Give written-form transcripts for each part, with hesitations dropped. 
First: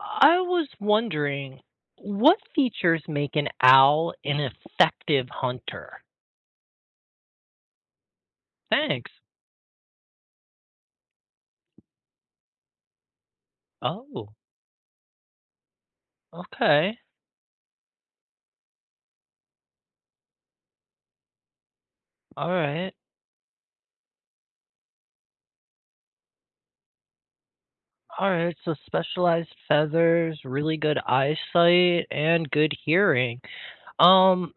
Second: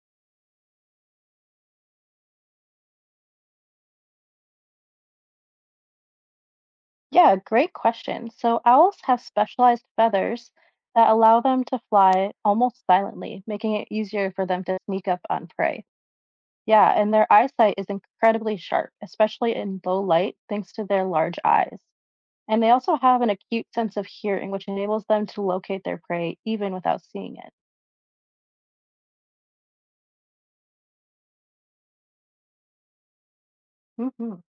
I was wondering, what features make an owl an effective hunter? Yeah, great question. So owls Thanks. have specialized feathers that allow them to fly almost silently, making it easier Oh, for them to sneak up on prey. Yeah, okay. and their eyesight is incredibly sharp, especially in low light, thanks to their large eyes. All And they right. also have an acute sense of hearing, which enables them to locate their prey even without seeing it. All right. So specialized feathers, really good eyesight, and good hearing. Hmm. Um,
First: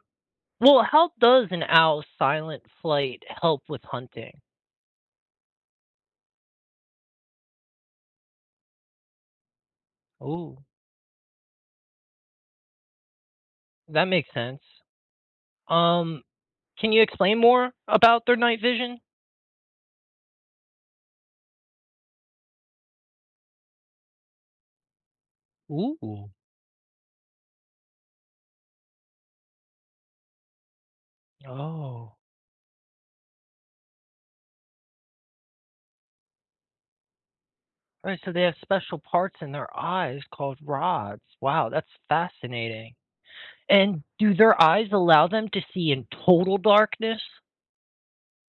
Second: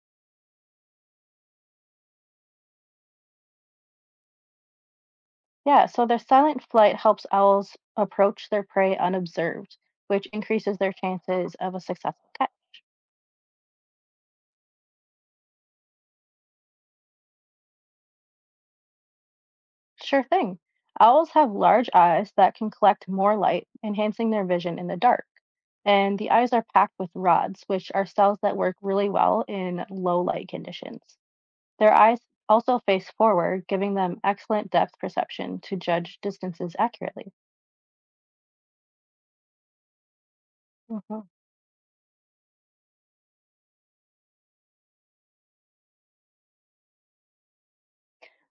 well, how does an owl's silent flight help with hunting? Yeah, so their silent flight helps owls approach their prey unobserved, which Ooh, increases their chances of a successful catch. that makes sense. Um, can you explain more about their night vision? Sure thing. Owls have large eyes that can collect more light, enhancing their vision in the dark. And Ooh. the eyes are packed with rods, which are cells that work really well in low light conditions. Their Oh. eyes also face forward, giving them excellent depth perception to judge distances accurately. All Right, so they have special parts in their eyes called Hmm. rods. Wow, that's fascinating. And do their eyes allow them to see in total darkness?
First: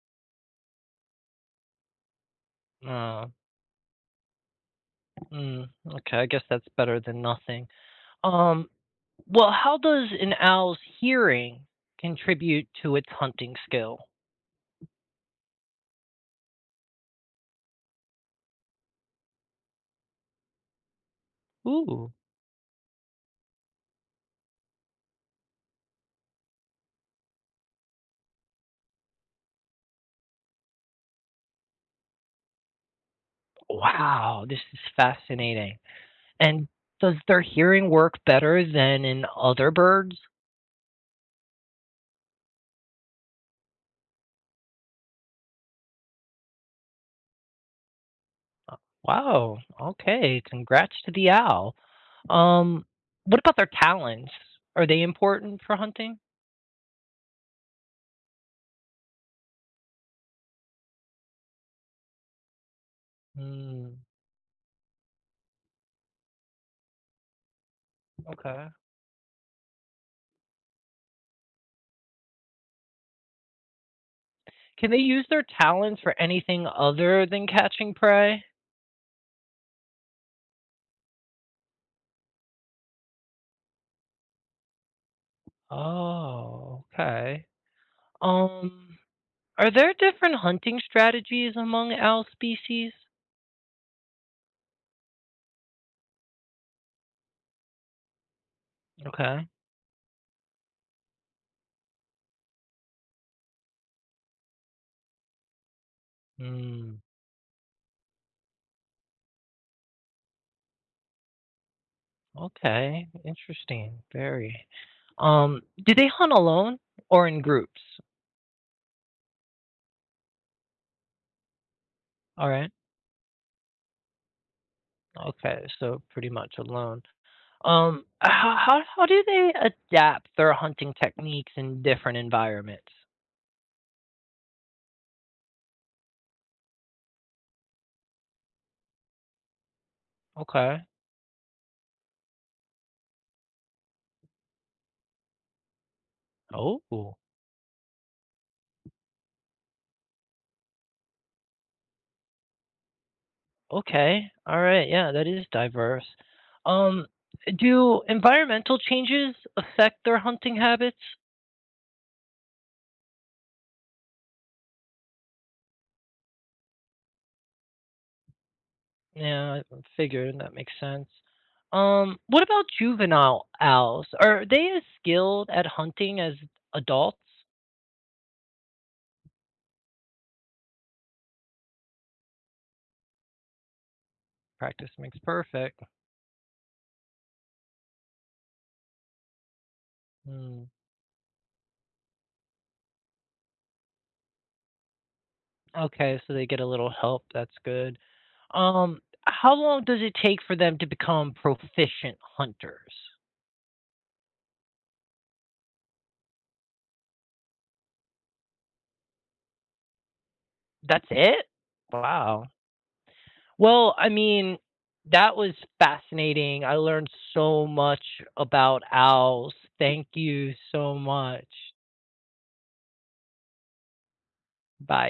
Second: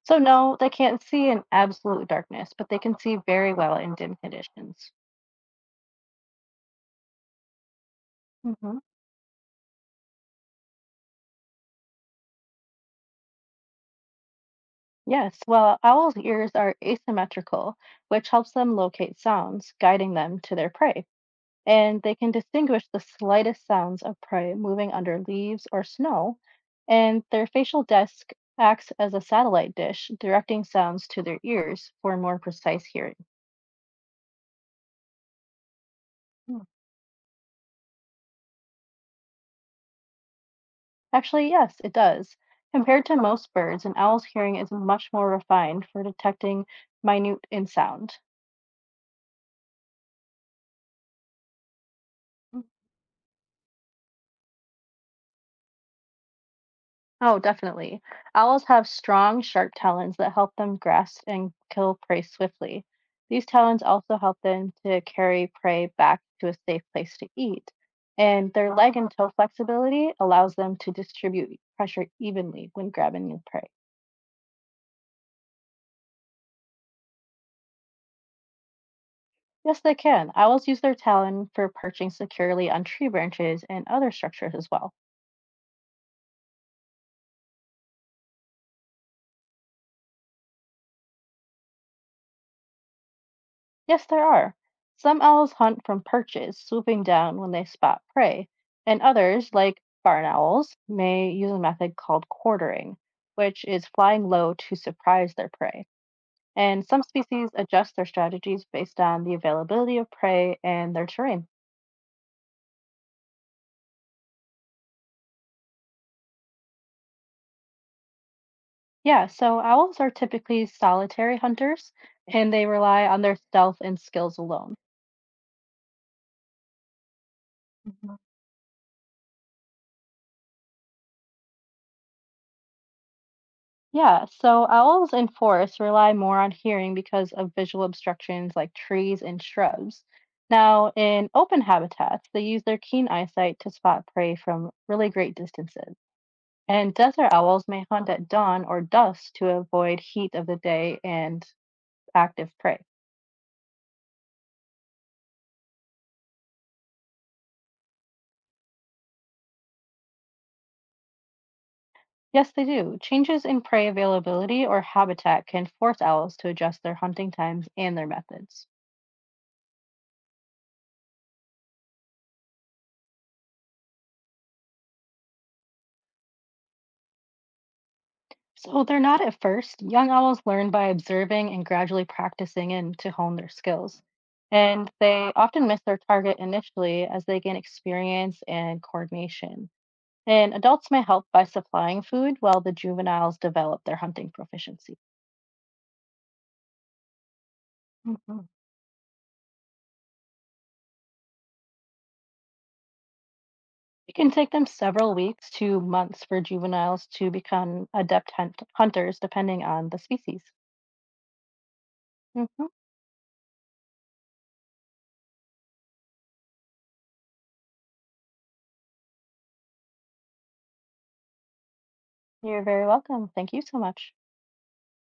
So, no, they can't see in absolute darkness, but they can see Uh, very well in dim conditions. mm, okay, I guess that's better than nothing. Um, Hmm. well, how does an owl's hearing contribute to its hunting skill? Yes, well, owls' ears are asymmetrical, which helps them locate sounds, guiding them to their prey. And Ooh, they can distinguish the slightest sounds of prey moving under leaves or snow, and their facial disc acts as a satellite dish, directing sounds to their ears for more precise hearing. wow, this is fascinating. Hmm. And does their hearing work better than in other birds? Actually, yes, it does. Compared to most birds, an owl's hearing is much more refined for detecting minute in sound. Wow, okay, congrats to the owl. Um, what about their talents? Are they important for hunting? Oh, definitely. Owls have strong, sharp talons that help them grasp and kill prey swiftly. These talons Hmm. also help them to carry prey back to a safe place to eat. And Okay. their leg and toe flexibility allows them to distribute pressure evenly when grabbing new prey. Can they use their talents for anything other than catching prey? Yes, they can. Owls use their talon for perching securely on tree branches and other structures as well. Oh, okay. Um, are there different hunting strategies among owl species? Yes, there are. Some owls hunt from perches, swooping down when they spot prey, and Okay. others, like barn owls, may use a method called quartering, which is flying low to surprise their prey. And Hmm. some species adjust their strategies based on the availability of prey and their terrain. Okay. Interesting. Very. Do they hunt alone or in groups? Yeah, so owls are typically solitary hunters, All and they right. rely on their stealth and skills alone. Okay, so pretty much alone. How how do they adapt their hunting techniques in different environments? Yeah, so owls in forests rely more on hearing because of visual obstructions like trees and shrubs. Okay. Now, in open habitats, they use their keen eyesight to spot prey from really great distances. And Oh, desert owls may hunt at dawn or dusk to avoid heat of the day and active prey. okay. All right. Yeah, that is diverse. Um, do environmental changes affect their hunting habits? Yes, they do. Changes in prey availability or habitat can force owls to adjust their hunting times and their methods. Yeah, I figured that makes sense. What about juvenile owls? Are they as skilled at hunting as adults? So they're not at first. Young owls learn by observing and gradually practicing in to hone their skills. And Practice makes they often miss perfect. their target initially as they gain experience and coordination. And Hmm. adults may help by supplying food while the juveniles develop their hunting proficiency. Okay, so they get a little help. That's good. Mhm. Um, how long does it take for them to become proficient hunters? It can take them several weeks to months for juveniles to become adept hunters, depending on the species. That's it? Wow. Mhm. Well, I mean, that was fascinating. I learned so much about owls. Thank you so much. You're very welcome. Thank you so much. Bye.